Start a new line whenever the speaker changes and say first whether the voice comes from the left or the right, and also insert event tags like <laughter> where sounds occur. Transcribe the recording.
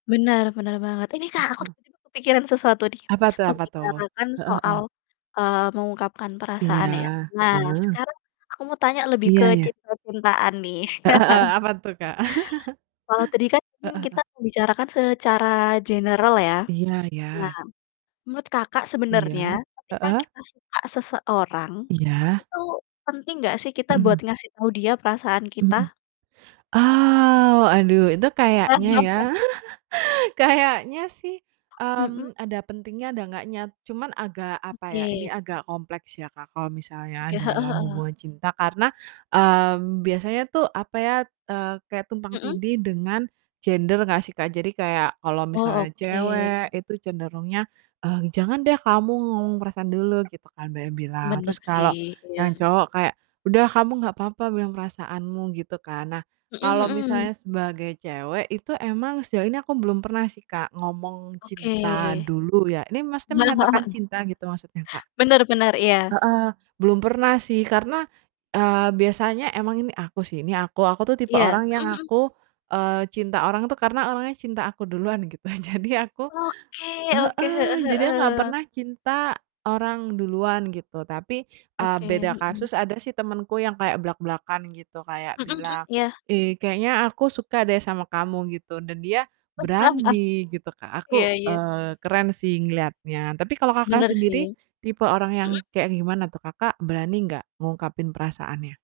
left: Bener, bener banget. Ini
right: Heeh
left: Kak, aku
right: heeh.
left: tiba-tiba kepikiran sesuatu nih,
right: Apa tuh apa tuh?
left: membicarakan
right: Heeh
left: soal,
right: heeh.
left: eee, mengungkapkan
right: Iya,
left: perasaan ya. Nah,
right: heeh.
left: sekarang aku mau tanya lebih
right: Iya
left: ke
right: iya.
left: cinta-cintaan nih.
right: Heeh heeh. Apa tuh Kak? <chuckles>
left: <chuckles> Kalau tadi kan
right: Heeh
left: mungkin
right: heeh.
left: kita bicarakan secara general ya,
right: Iya iya.
left: nah menurut Kakak sebenarnya
right: Iya,
left: ketika
right: heeh.
left: kita suka seseorang,
right: Iya.
left: itu penting gak sih kita buat
right: Mhm.
left: ngasih tau dia perasaan
right: Mhm.
left: kita?
right: Ah, waduh itu kayaknya ya.
left: <laughs>
right: <chuckles> Kayaknya sih,
left: Mhm.
right: mmm, ada pentingnya, ada enggaknya, cuman agak apa ya ini
left: Oke.
right: agak kompleks ya Kak, kalau misalnya
left: Oke, heeh
right: dalam
left: heeh.
right: hubungan cinta karena, mmm, biasanya tuh apa ya, eee, kayak tumpang
left: Mhm.
right: tindih dengan gender gak sih kak? Jadi kayak kalau
left: Oh,
right: misalnya
left: oke.
right: cewek, itu cenderungnya, eee, "Jangan deh kamu ngomong perasaan dulu," gitu kan banyak yang bilang.
left: Bener
right: Terus
left: sih,
right: kalau
left: iya.
right: yang cowok kayak, "Udah kamu nggak apa-apa bilang perasaanmu," gitu kan. Nah,
left: Mhm
right: kalau
left: mhm.
right: misalnya sebagai cewek itu emang sejauh ini aku belum pernah sih Kak ngomong
left: Oke..
right: cinta dulu ya, ini maksudnya menyatakan
left: <chuckles>
right: cinta gitu maksudnya Kak?
left: Bener bener, iya.
right: Heeh. Belum pernah sih karena, eee, biasanya emang ini aku sih, ini aku, aku tuh tipe
left: Iya,
right: orang yang
left: mhm mhm.
right: aku, eee, cinta orang tuh karena orangnya cinta aku duluan gitu. <chuckles> Jadi aku
left: Oke oke, heeh
right: heeh. Jadi aku gak
left: heeh.
right: pernah cinta orang duluan gitu tapi, eee,
left: Oke,
right: beda
left: mhm.
right: kasus, ada sih temenku yang kayak blak-blakan gitu kayak
left: Mhm mhm,
right: bilang,
left: iya.
right: "Ih kayaknya aku suka deh sama kamu," gitu dan dia
left: <laughs>
right: berani gitu Kak.
left: Iya
right: Aku,
left: iya.
right: eee, keren sih ngeliatnya tapi kalau kakak
left: Bener,
right: sendiri
left: sih.
right: tipe orang yang
left: Mhm.
right: kayak gimana tuh? Kakak berani nggak ngungkapin perasaannya?